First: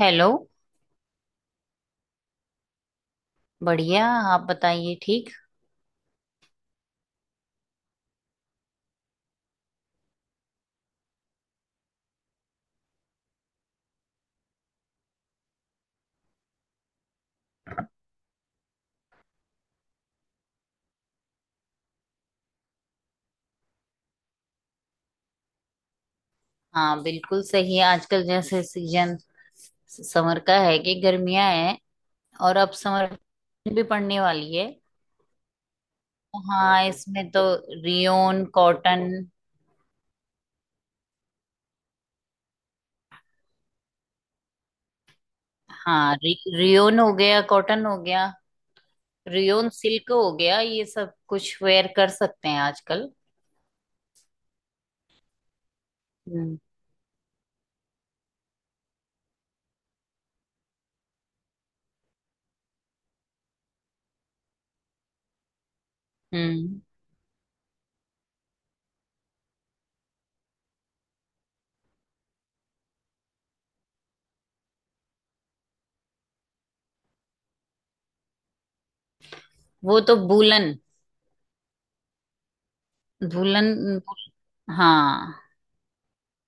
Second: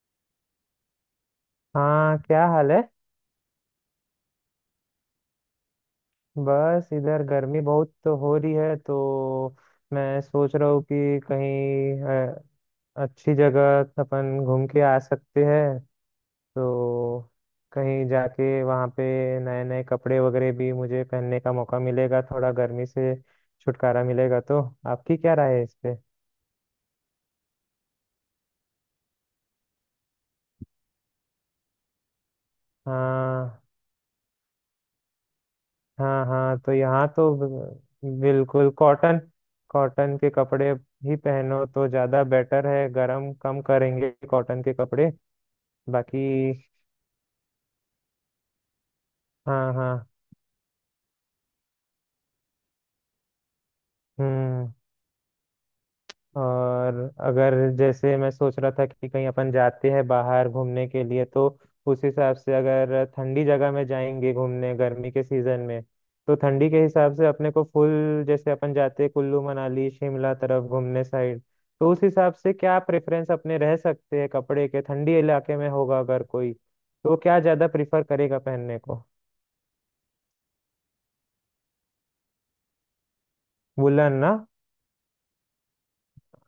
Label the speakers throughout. Speaker 1: Hello.
Speaker 2: हाँ, क्या हाल है।
Speaker 1: बढ़िया। आप बताइए। ठीक।
Speaker 2: बस इधर गर्मी बहुत तो हो रही है, तो मैं सोच रहा हूँ कि कहीं अच्छी जगह अपन घूम के आ सकते हैं। तो कहीं जाके वहाँ पे नए नए कपड़े वगैरह भी मुझे पहनने का मौका मिलेगा, थोड़ा गर्मी से छुटकारा मिलेगा। तो आपकी क्या राय है इस पे?
Speaker 1: हाँ, बिल्कुल सही है। आजकल जैसे सीजन समर का है कि गर्मियां हैं। और अब समर
Speaker 2: हाँ
Speaker 1: भी पड़ने वाली है।
Speaker 2: हाँ
Speaker 1: तो
Speaker 2: हाँ। तो
Speaker 1: हाँ,
Speaker 2: यहाँ
Speaker 1: इसमें
Speaker 2: तो
Speaker 1: तो रियोन
Speaker 2: बिल्कुल
Speaker 1: कॉटन।
Speaker 2: कॉटन, कॉटन के कपड़े ही पहनो तो ज्यादा बेटर है, गरम कम करेंगे कॉटन के कपड़े
Speaker 1: हाँ,
Speaker 2: बाकी।
Speaker 1: रियोन हो गया, कॉटन हो गया, रियोन
Speaker 2: हाँ हाँ।
Speaker 1: सिल्क हो गया, ये सब कुछ वेयर कर सकते हैं आजकल।
Speaker 2: हम्म।
Speaker 1: हम्म।
Speaker 2: और अगर जैसे मैं सोच रहा था कि कहीं अपन जाते हैं बाहर घूमने के लिए, तो उस हिसाब से अगर ठंडी जगह में जाएंगे घूमने गर्मी के सीजन में, तो ठंडी
Speaker 1: हम्म।
Speaker 2: के हिसाब से अपने को फुल, जैसे अपन जाते हैं कुल्लू मनाली शिमला तरफ घूमने साइड, तो उस हिसाब से क्या प्रेफरेंस अपने रह सकते हैं कपड़े के? ठंडी इलाके में होगा अगर कोई तो क्या ज्यादा प्रिफर करेगा पहनने को?
Speaker 1: वो तो वूलन, वूलन।
Speaker 2: वुलन ना?
Speaker 1: हाँ,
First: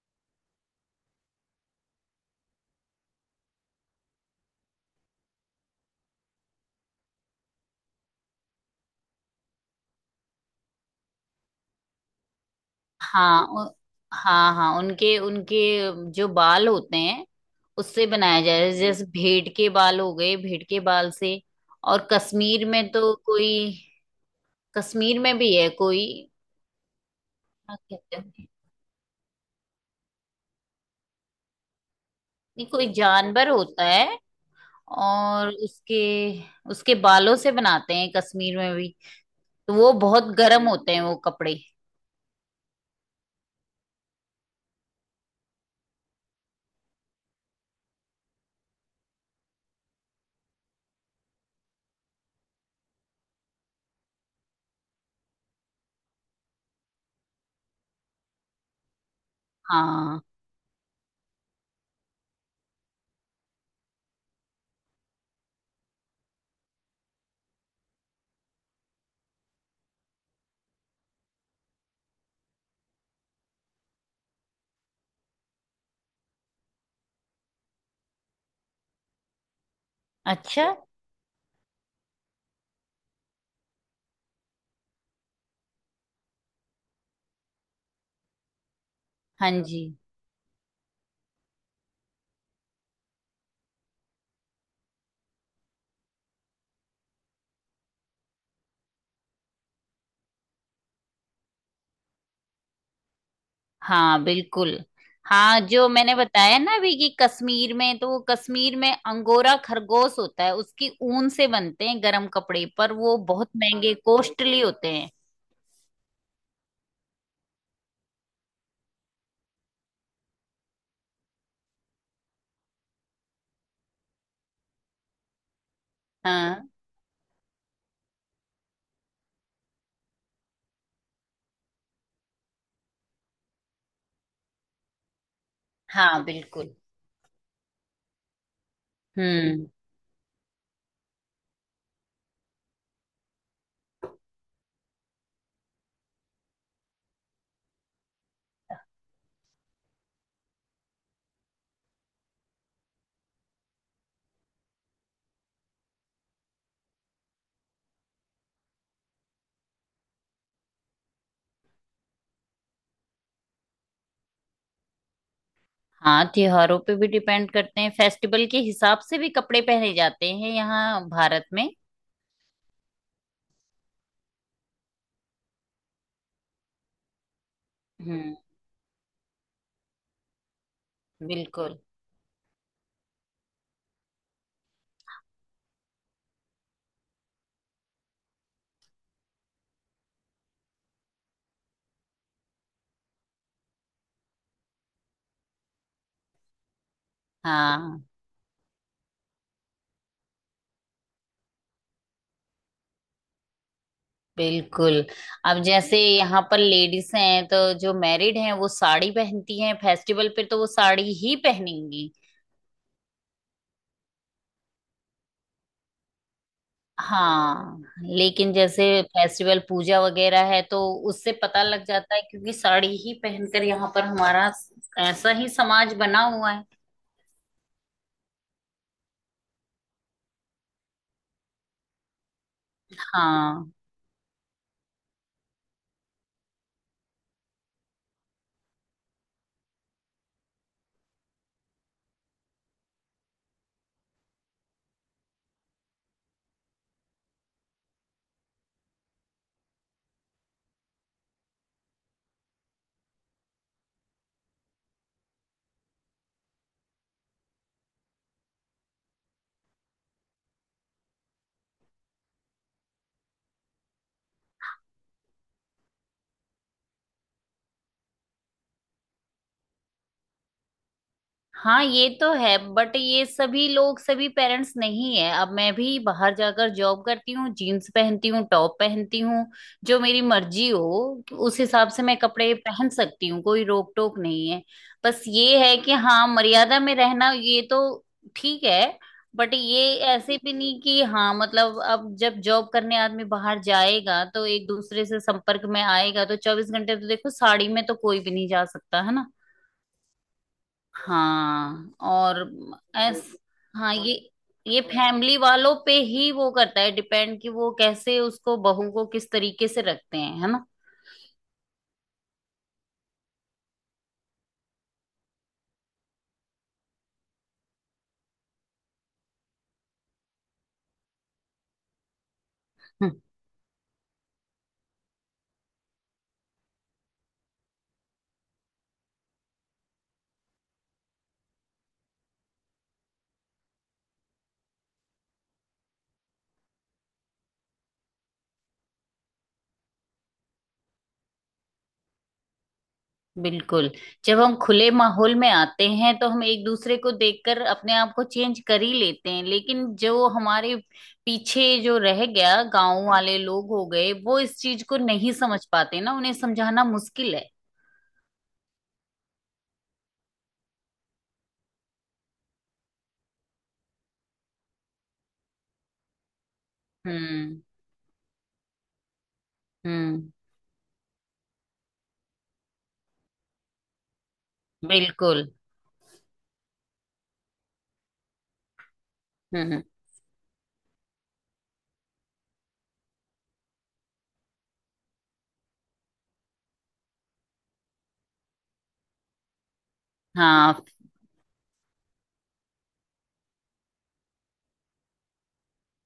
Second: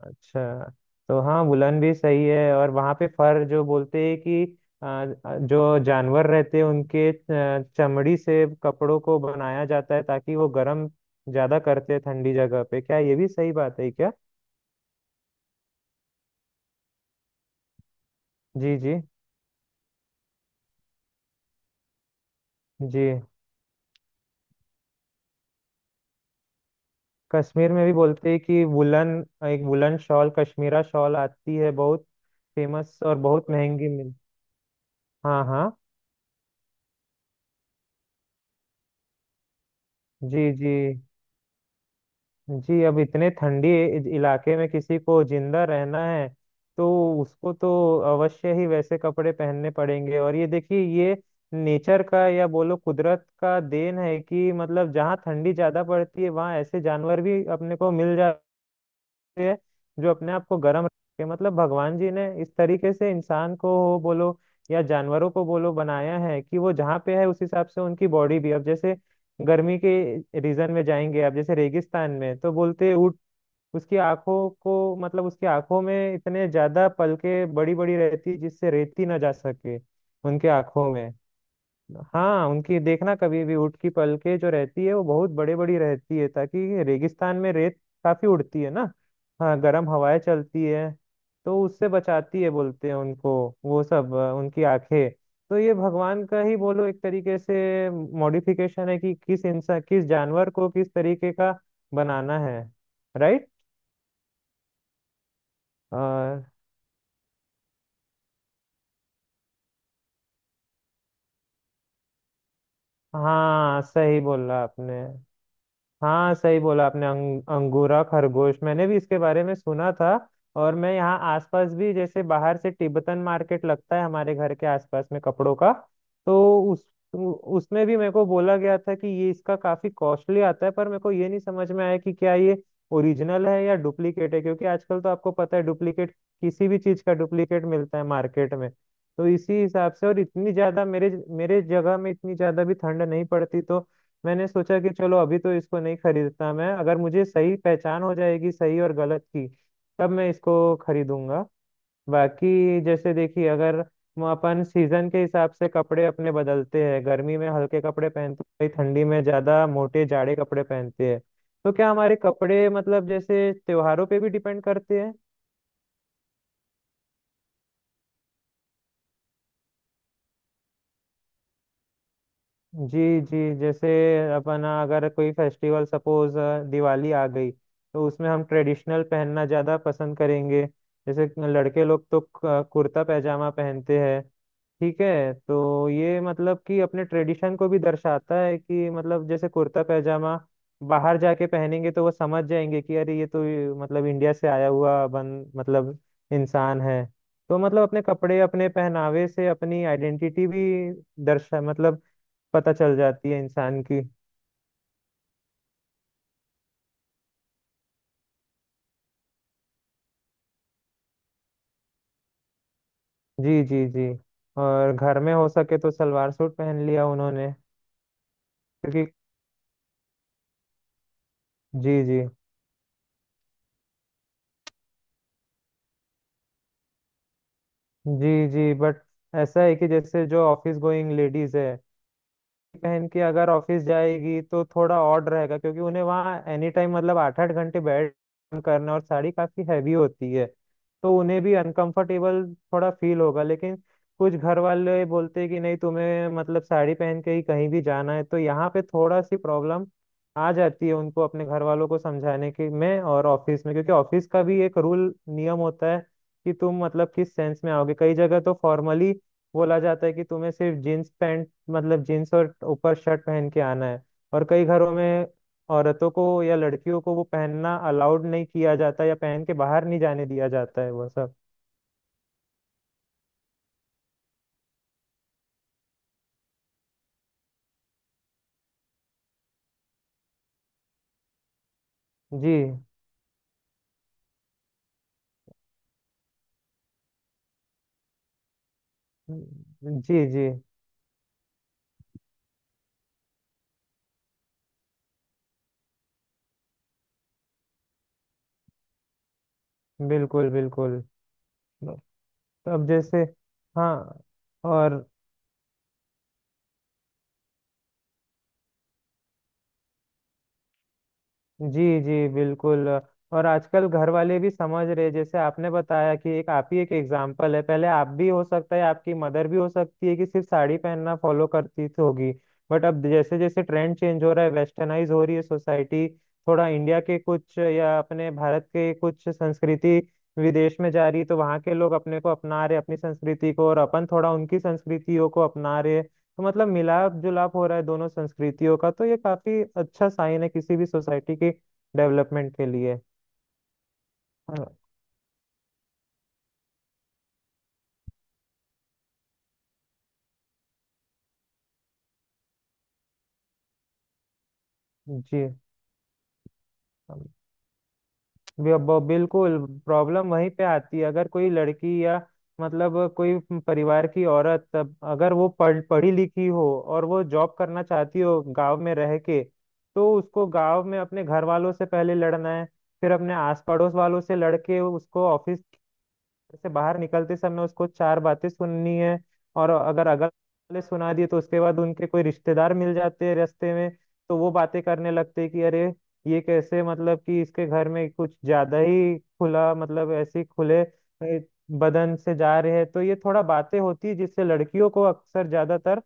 Speaker 2: अच्छा। तो हाँ, वुलन भी सही है। और वहाँ पे फर जो बोलते हैं कि आ, जो जानवर रहते हैं उनके चमड़ी से कपड़ों को बनाया जाता है ताकि वो गर्म ज्यादा करते हैं ठंडी जगह पे, क्या ये भी
Speaker 1: हाँ,
Speaker 2: सही बात है क्या?
Speaker 1: हाँ, हाँ, उनके उनके जो बाल होते हैं, उससे बनाया जाता है।
Speaker 2: जी जी
Speaker 1: जैसे भेड़ के बाल हो गए, भेड़ के बाल से। और कश्मीर में
Speaker 2: जी।
Speaker 1: तो कोई, कश्मीर में भी है कोई,
Speaker 2: कश्मीर
Speaker 1: क्या
Speaker 2: में भी
Speaker 1: कहते
Speaker 2: बोलते हैं
Speaker 1: हैं,
Speaker 2: कि वुलन। एक वुलन शॉल, कश्मीरा शॉल आती है बहुत
Speaker 1: नहीं, कोई
Speaker 2: फेमस और
Speaker 1: जानवर
Speaker 2: बहुत
Speaker 1: होता
Speaker 2: महंगी मिल।
Speaker 1: है,
Speaker 2: हाँ
Speaker 1: और
Speaker 2: हाँ।
Speaker 1: उसके उसके बालों से बनाते हैं कश्मीर में भी। तो वो बहुत
Speaker 2: जी
Speaker 1: गर्म
Speaker 2: जी
Speaker 1: होते हैं वो कपड़े।
Speaker 2: जी। अब इतने ठंडी इलाके में किसी को जिंदा रहना है तो उसको तो अवश्य ही वैसे कपड़े पहनने पड़ेंगे। और ये देखिए, ये नेचर का या बोलो कुदरत का देन है कि मतलब जहाँ ठंडी ज्यादा पड़ती है वहाँ ऐसे जानवर भी अपने को मिल जाते है जो
Speaker 1: हाँ।
Speaker 2: अपने आप को गर्म रखे। मतलब भगवान जी ने इस तरीके से इंसान को हो बोलो या जानवरों को बोलो बनाया है कि वो जहाँ पे है उस हिसाब से उनकी बॉडी भी। अब जैसे गर्मी के रीजन में जाएंगे, आप जैसे रेगिस्तान में तो बोलते हैं ऊँट, उसकी आंखों को, मतलब उसकी आंखों में इतने ज्यादा पलके बड़ी बड़ी रहती है जिससे रेती ना जा सके उनके
Speaker 1: अच्छा।
Speaker 2: आंखों में। हाँ, उनकी देखना कभी भी ऊँट की पलके जो रहती है वो बहुत बड़े बड़ी रहती है, ताकि रेगिस्तान में रेत काफी उड़ती है ना।
Speaker 1: हाँ
Speaker 2: हाँ,
Speaker 1: जी।
Speaker 2: गर्म हवाएं चलती है तो उससे बचाती है बोलते हैं उनको वो सब, उनकी आंखें। तो ये भगवान का ही बोलो एक तरीके से मॉडिफिकेशन है कि किस इंसान किस जानवर को किस तरीके का बनाना है। राइट।
Speaker 1: हाँ, बिल्कुल। हाँ, जो मैंने
Speaker 2: और
Speaker 1: बताया ना अभी, कि कश्मीर में तो वो, कश्मीर में अंगोरा खरगोश होता है, उसकी ऊन से बनते हैं गरम कपड़े, पर वो बहुत
Speaker 2: हाँ,
Speaker 1: महंगे,
Speaker 2: सही बोला
Speaker 1: कॉस्टली होते
Speaker 2: आपने।
Speaker 1: हैं।
Speaker 2: हाँ, सही बोला आपने, अंगूरा खरगोश, मैंने भी इसके बारे में सुना था। और मैं यहाँ आसपास भी, जैसे बाहर से तिब्बतन मार्केट लगता है हमारे घर के आसपास में कपड़ों का, तो
Speaker 1: हाँ।
Speaker 2: उस उसमें भी मेरे को बोला गया था कि ये इसका काफी कॉस्टली आता है, पर मेरे को ये नहीं समझ में आया कि क्या ये ओरिजिनल है या डुप्लीकेट है, क्योंकि आजकल तो आपको पता है डुप्लीकेट,
Speaker 1: हाँ,
Speaker 2: किसी
Speaker 1: बिल्कुल।
Speaker 2: भी चीज का डुप्लीकेट मिलता है मार्केट में। तो इसी
Speaker 1: हम्म।
Speaker 2: हिसाब से, और इतनी ज्यादा मेरे मेरे जगह में इतनी ज्यादा भी ठंड नहीं पड़ती, तो मैंने सोचा कि चलो अभी तो इसको नहीं खरीदता मैं, अगर मुझे सही पहचान हो जाएगी सही और गलत की तब मैं इसको खरीदूंगा। बाकी जैसे देखिए, अगर हम अपन सीजन के हिसाब से कपड़े अपने बदलते हैं, गर्मी में हल्के कपड़े पहनते हैं, ठंडी में ज्यादा मोटे जाड़े कपड़े पहनते हैं, तो क्या हमारे कपड़े मतलब जैसे त्योहारों पे भी डिपेंड करते हैं?
Speaker 1: हाँ, त्योहारों पे भी डिपेंड करते हैं, फेस्टिवल के हिसाब से भी कपड़े पहने जाते हैं यहाँ भारत में।
Speaker 2: जी जी। जैसे अपना अगर कोई फेस्टिवल सपोज दिवाली आ गई तो उसमें
Speaker 1: हम्म।
Speaker 2: हम ट्रेडिशनल पहनना ज़्यादा पसंद करेंगे। जैसे
Speaker 1: बिल्कुल।
Speaker 2: लड़के लोग तो कुर्ता पैजामा पहनते हैं। ठीक है। तो ये मतलब कि अपने ट्रेडिशन को भी दर्शाता है कि मतलब जैसे कुर्ता पैजामा बाहर जाके पहनेंगे तो वो समझ जाएंगे कि अरे ये तो ये, मतलब इंडिया से आया हुआ बन, मतलब इंसान है। तो मतलब अपने
Speaker 1: हाँ,
Speaker 2: कपड़े, अपने पहनावे से अपनी आइडेंटिटी भी दर्शा, मतलब पता चल जाती है इंसान की।
Speaker 1: बिल्कुल। अब जैसे यहाँ पर लेडीज हैं, तो जो मैरिड हैं, वो साड़ी पहनती हैं, फेस्टिवल पे तो वो साड़ी ही पहनेंगी।
Speaker 2: जी जी जी। और घर में हो सके तो सलवार सूट पहन लिया उन्होंने
Speaker 1: हाँ। लेकिन जैसे
Speaker 2: क्योंकि।
Speaker 1: फेस्टिवल, पूजा वगैरह है, तो उससे पता लग
Speaker 2: जी
Speaker 1: जाता है,
Speaker 2: जी
Speaker 1: क्योंकि साड़ी ही पहनकर, यहाँ पर हमारा ऐसा ही समाज बना हुआ है।
Speaker 2: जी जी। बट ऐसा है कि जैसे जो ऑफिस गोइंग लेडीज है, बहन की अगर
Speaker 1: हाँ,
Speaker 2: ऑफिस जाएगी तो थोड़ा ऑड रहेगा, क्योंकि उन्हें वहाँ एनी टाइम मतलब आठ आठ घंटे बैठ काम करना, और साड़ी काफी हैवी होती है, तो उन्हें भी अनकंफर्टेबल थोड़ा फील होगा। लेकिन कुछ घर वाले बोलते हैं कि नहीं, तुम्हें मतलब साड़ी पहन के ही कहीं भी जाना है, तो यहाँ पे थोड़ा सी प्रॉब्लम आ जाती है उनको अपने घर वालों को समझाने के में और ऑफिस में, क्योंकि ऑफिस का भी एक रूल नियम होता है कि तुम मतलब किस सेंस में आओगे। कई जगह तो फॉर्मली बोला जाता है कि तुम्हें सिर्फ जींस पैंट, मतलब जीन्स और ऊपर शर्ट पहन के आना है। और कई घरों में औरतों को या लड़कियों को वो पहनना अलाउड नहीं किया जाता या पहन के बाहर नहीं जाने दिया जाता है वो सब।
Speaker 1: हाँ, ये तो है, बट ये सभी लोग, सभी पेरेंट्स नहीं है। अब मैं भी बाहर जाकर जॉब करती हूँ, जीन्स पहनती हूँ, टॉप पहनती हूँ। जो मेरी मर्जी हो उस हिसाब से मैं
Speaker 2: जी
Speaker 1: कपड़े पहन सकती हूँ, कोई रोक टोक नहीं है। बस ये है कि हाँ, मर्यादा में रहना, ये तो ठीक है। बट ये
Speaker 2: जी
Speaker 1: ऐसे
Speaker 2: जी।
Speaker 1: भी नहीं कि, हाँ मतलब, अब जब जॉब करने आदमी बाहर जाएगा, तो एक दूसरे से संपर्क में आएगा, तो चौबीस घंटे तो देखो साड़ी में तो कोई भी नहीं जा सकता है ना।
Speaker 2: बिल्कुल बिल्कुल।
Speaker 1: हाँ,
Speaker 2: तो
Speaker 1: और तो
Speaker 2: अब जैसे,
Speaker 1: ऐस हाँ,
Speaker 2: हाँ
Speaker 1: और ये
Speaker 2: और,
Speaker 1: फैमिली वालों पे ही वो करता है डिपेंड, कि वो कैसे उसको, बहू को किस तरीके से रखते हैं, है ना।
Speaker 2: जी जी बिल्कुल, और आजकल घर वाले भी समझ रहे, जैसे आपने बताया कि एक आप ही एक एग्जाम्पल है, पहले आप भी हो सकता है आपकी मदर भी हो सकती है कि सिर्फ साड़ी पहनना फॉलो करती थी होगी, बट अब
Speaker 1: हम्म,
Speaker 2: जैसे जैसे ट्रेंड चेंज हो रहा है, वेस्टर्नाइज हो रही है सोसाइटी, थोड़ा इंडिया के कुछ या अपने भारत के कुछ संस्कृति विदेश में जा रही है, तो वहाँ के लोग अपने को अपना रहे अपनी संस्कृति को और अपन थोड़ा उनकी संस्कृतियों को अपना रहे, तो मतलब मिलाप जुलाप हो रहा है दोनों संस्कृतियों का, तो ये काफी अच्छा साइन है किसी भी सोसाइटी की डेवलपमेंट के लिए।
Speaker 1: बिल्कुल। जब हम
Speaker 2: हाँ,
Speaker 1: खुले माहौल में आते हैं तो हम एक दूसरे को देखकर अपने आप को चेंज कर ही लेते हैं, लेकिन जो हमारे पीछे जो रह गया, गांव वाले लोग हो गए, वो इस चीज को नहीं
Speaker 2: जी।
Speaker 1: समझ पाते ना, उन्हें समझाना मुश्किल है।
Speaker 2: बिल्कुल। प्रॉब्लम वहीं पे आती है अगर कोई लड़की या मतलब कोई परिवार की औरत, तब अगर वो पढ़ी लिखी हो और वो जॉब
Speaker 1: हम्म,
Speaker 2: करना चाहती हो गांव में रह के, तो
Speaker 1: हम्म,
Speaker 2: उसको गांव में अपने घर वालों से पहले लड़ना है, फिर अपने आस पड़ोस वालों से लड़के उसको
Speaker 1: बिल्कुल।
Speaker 2: ऑफिस, घर से बाहर निकलते समय उसको चार बातें सुननी है। और
Speaker 1: हम्म,
Speaker 2: अगर अगल वाले सुना दिए तो उसके बाद उनके कोई रिश्तेदार मिल जाते हैं रास्ते में, तो वो बातें करने लगते हैं कि अरे ये कैसे, मतलब कि इसके घर में कुछ ज्यादा ही खुला, मतलब ऐसे ही
Speaker 1: हाँ।
Speaker 2: खुले बदन से जा रहे हैं, तो ये थोड़ा बातें होती है जिससे लड़कियों को अक्सर ज्यादातर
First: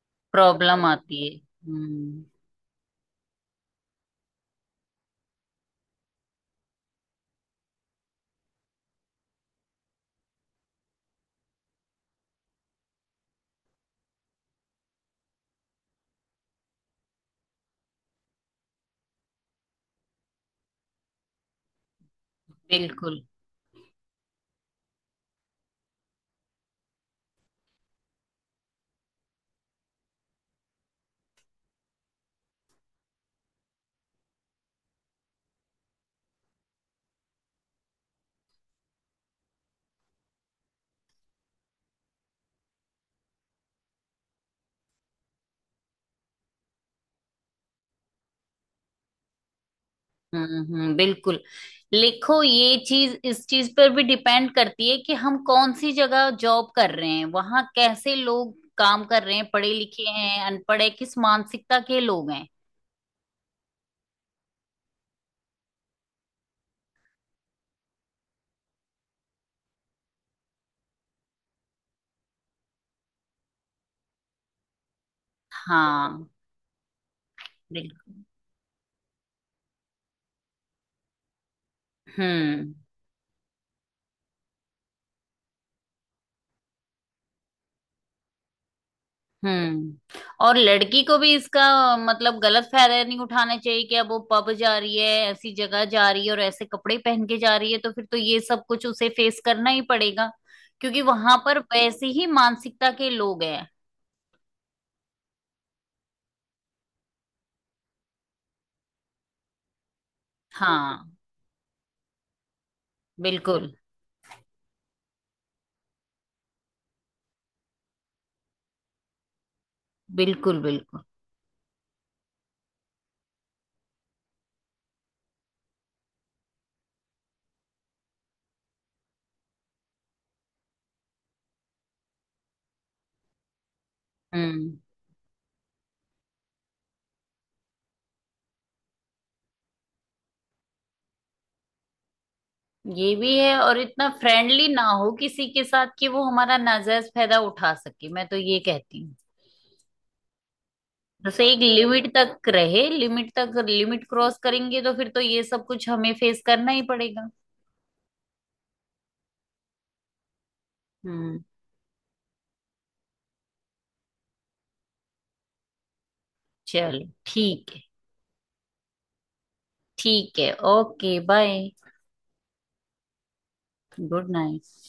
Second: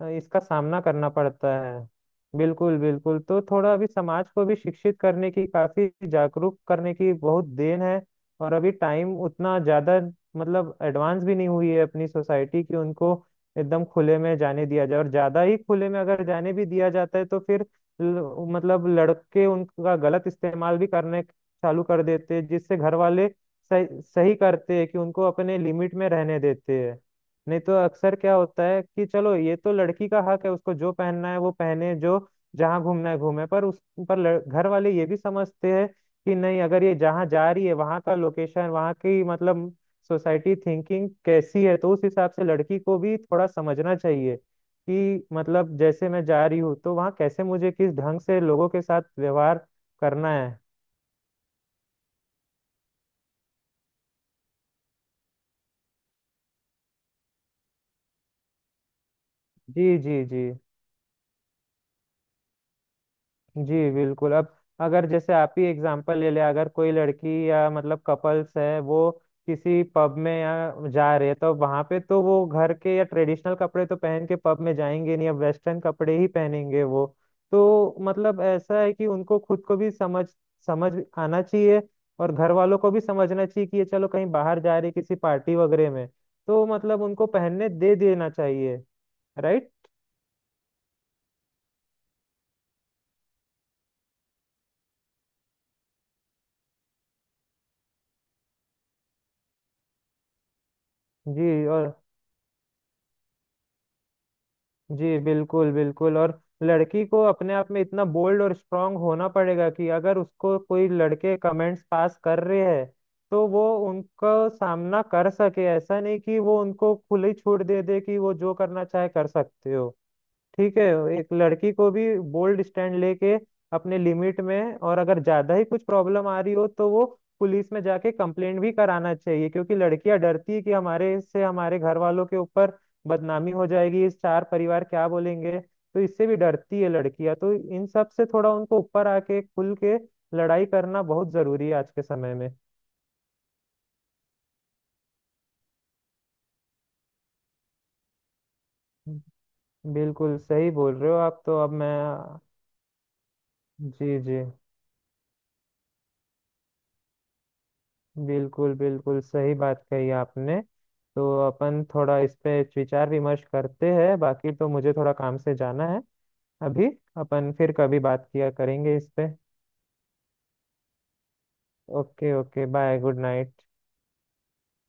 Speaker 2: इसका सामना
Speaker 1: प्रॉब्लम
Speaker 2: करना
Speaker 1: आती है।
Speaker 2: पड़ता है।
Speaker 1: हम्म,
Speaker 2: बिल्कुल बिल्कुल। तो थोड़ा अभी समाज को भी शिक्षित करने की, काफी जागरूक करने की बहुत देन है। और अभी टाइम उतना ज्यादा मतलब एडवांस भी नहीं हुई है अपनी सोसाइटी कि उनको एकदम खुले में जाने दिया जाए, और ज्यादा ही खुले में अगर जाने भी दिया जाता है तो फिर मतलब लड़के उनका गलत इस्तेमाल भी करने चालू कर देते हैं जिससे घर
Speaker 1: बिल्कुल।
Speaker 2: वाले सही सही करते हैं कि उनको अपने लिमिट में रहने देते हैं। नहीं तो अक्सर क्या होता है कि चलो ये तो लड़की का हक है, उसको जो पहनना है वो पहने, जो जहाँ घूमना है घूमे, पर उस पर घर वाले ये भी समझते हैं कि नहीं, अगर ये जहाँ जा रही है वहां का लोकेशन, वहां की मतलब सोसाइटी थिंकिंग कैसी है, तो उस हिसाब से लड़की को भी थोड़ा समझना चाहिए कि मतलब जैसे मैं जा रही हूँ तो वहाँ कैसे, मुझे किस ढंग से लोगों के साथ व्यवहार करना
Speaker 1: हम्म,
Speaker 2: है।
Speaker 1: हम्म, बिल्कुल। लिखो, ये चीज, इस चीज पर भी डिपेंड करती है कि हम कौन सी जगह जॉब कर रहे हैं, वहां कैसे लोग काम कर रहे हैं, पढ़े
Speaker 2: जी
Speaker 1: लिखे
Speaker 2: जी
Speaker 1: हैं,
Speaker 2: जी
Speaker 1: अनपढ़ है, किस मानसिकता के लोग हैं।
Speaker 2: जी बिल्कुल। अब अगर जैसे आप ही एग्जांपल ले ले, अगर कोई लड़की या मतलब कपल्स है वो किसी पब में या जा रहे हैं, तो वहां पे तो वो घर के या ट्रेडिशनल कपड़े तो पहन के पब में जाएंगे नहीं, अब वेस्टर्न कपड़े ही
Speaker 1: हाँ,
Speaker 2: पहनेंगे वो। तो
Speaker 1: बिल्कुल।
Speaker 2: मतलब ऐसा है कि उनको खुद को भी समझ समझ आना चाहिए, और घर
Speaker 1: हम्म,
Speaker 2: वालों को भी समझना चाहिए कि ये चलो कहीं बाहर जा रही किसी पार्टी वगैरह में, तो मतलब उनको पहनने दे देना चाहिए। राइट।
Speaker 1: हम्म। और लड़की को भी इसका मतलब गलत फायदा नहीं उठाना चाहिए कि अब वो पब जा रही है, ऐसी जगह जा रही है, और ऐसे कपड़े पहन के जा रही है, तो फिर तो ये सब कुछ उसे फेस करना ही पड़ेगा, क्योंकि वहां
Speaker 2: जी
Speaker 1: पर
Speaker 2: और,
Speaker 1: वैसे ही मानसिकता के लोग हैं।
Speaker 2: जी बिल्कुल बिल्कुल। और लड़की को अपने आप में इतना बोल्ड और स्ट्रांग होना पड़ेगा कि अगर उसको कोई
Speaker 1: हाँ,
Speaker 2: लड़के कमेंट्स पास कर रहे हैं तो वो
Speaker 1: बिल्कुल,
Speaker 2: उनका सामना कर सके, ऐसा नहीं कि वो उनको खुली छूट दे दे कि वो जो करना चाहे कर सकते हो।
Speaker 1: बिल्कुल।
Speaker 2: ठीक है।
Speaker 1: बिल्कुल।
Speaker 2: एक लड़की को भी बोल्ड स्टैंड लेके अपने लिमिट में, और अगर ज्यादा ही कुछ प्रॉब्लम आ रही हो तो वो पुलिस में जाके कंप्लेंट भी कराना चाहिए, क्योंकि लड़कियां डरती है कि हमारे से हमारे घर वालों के ऊपर बदनामी हो जाएगी, इस चार
Speaker 1: हम्म।
Speaker 2: परिवार क्या बोलेंगे, तो इससे भी डरती है लड़कियां, तो इन सब से थोड़ा उनको ऊपर आके खुल के लड़ाई करना बहुत जरूरी है आज के समय में।
Speaker 1: ये भी है। और इतना फ्रेंडली ना हो किसी के साथ, कि वो हमारा नाजायज फायदा उठा सके, मैं तो ये कहती हूँ।
Speaker 2: बिल्कुल सही बोल रहे हो आप।
Speaker 1: जैसे एक
Speaker 2: तो अब मैं,
Speaker 1: लिमिट तक रहे, लिमिट तक, लिमिट
Speaker 2: जी
Speaker 1: क्रॉस
Speaker 2: जी
Speaker 1: करेंगे तो फिर तो ये सब कुछ हमें फेस करना ही पड़ेगा।
Speaker 2: बिल्कुल बिल्कुल सही बात कही आपने। तो
Speaker 1: हम्म।
Speaker 2: अपन थोड़ा इस पे विचार विमर्श करते हैं, बाकी तो मुझे थोड़ा काम से जाना है अभी।
Speaker 1: चलो,
Speaker 2: अपन
Speaker 1: ठीक
Speaker 2: फिर
Speaker 1: है।
Speaker 2: कभी बात किया करेंगे इस पे।
Speaker 1: ठीक है। Okay, bye.
Speaker 2: Okay. Okay bye. Good night.
Speaker 1: Good night.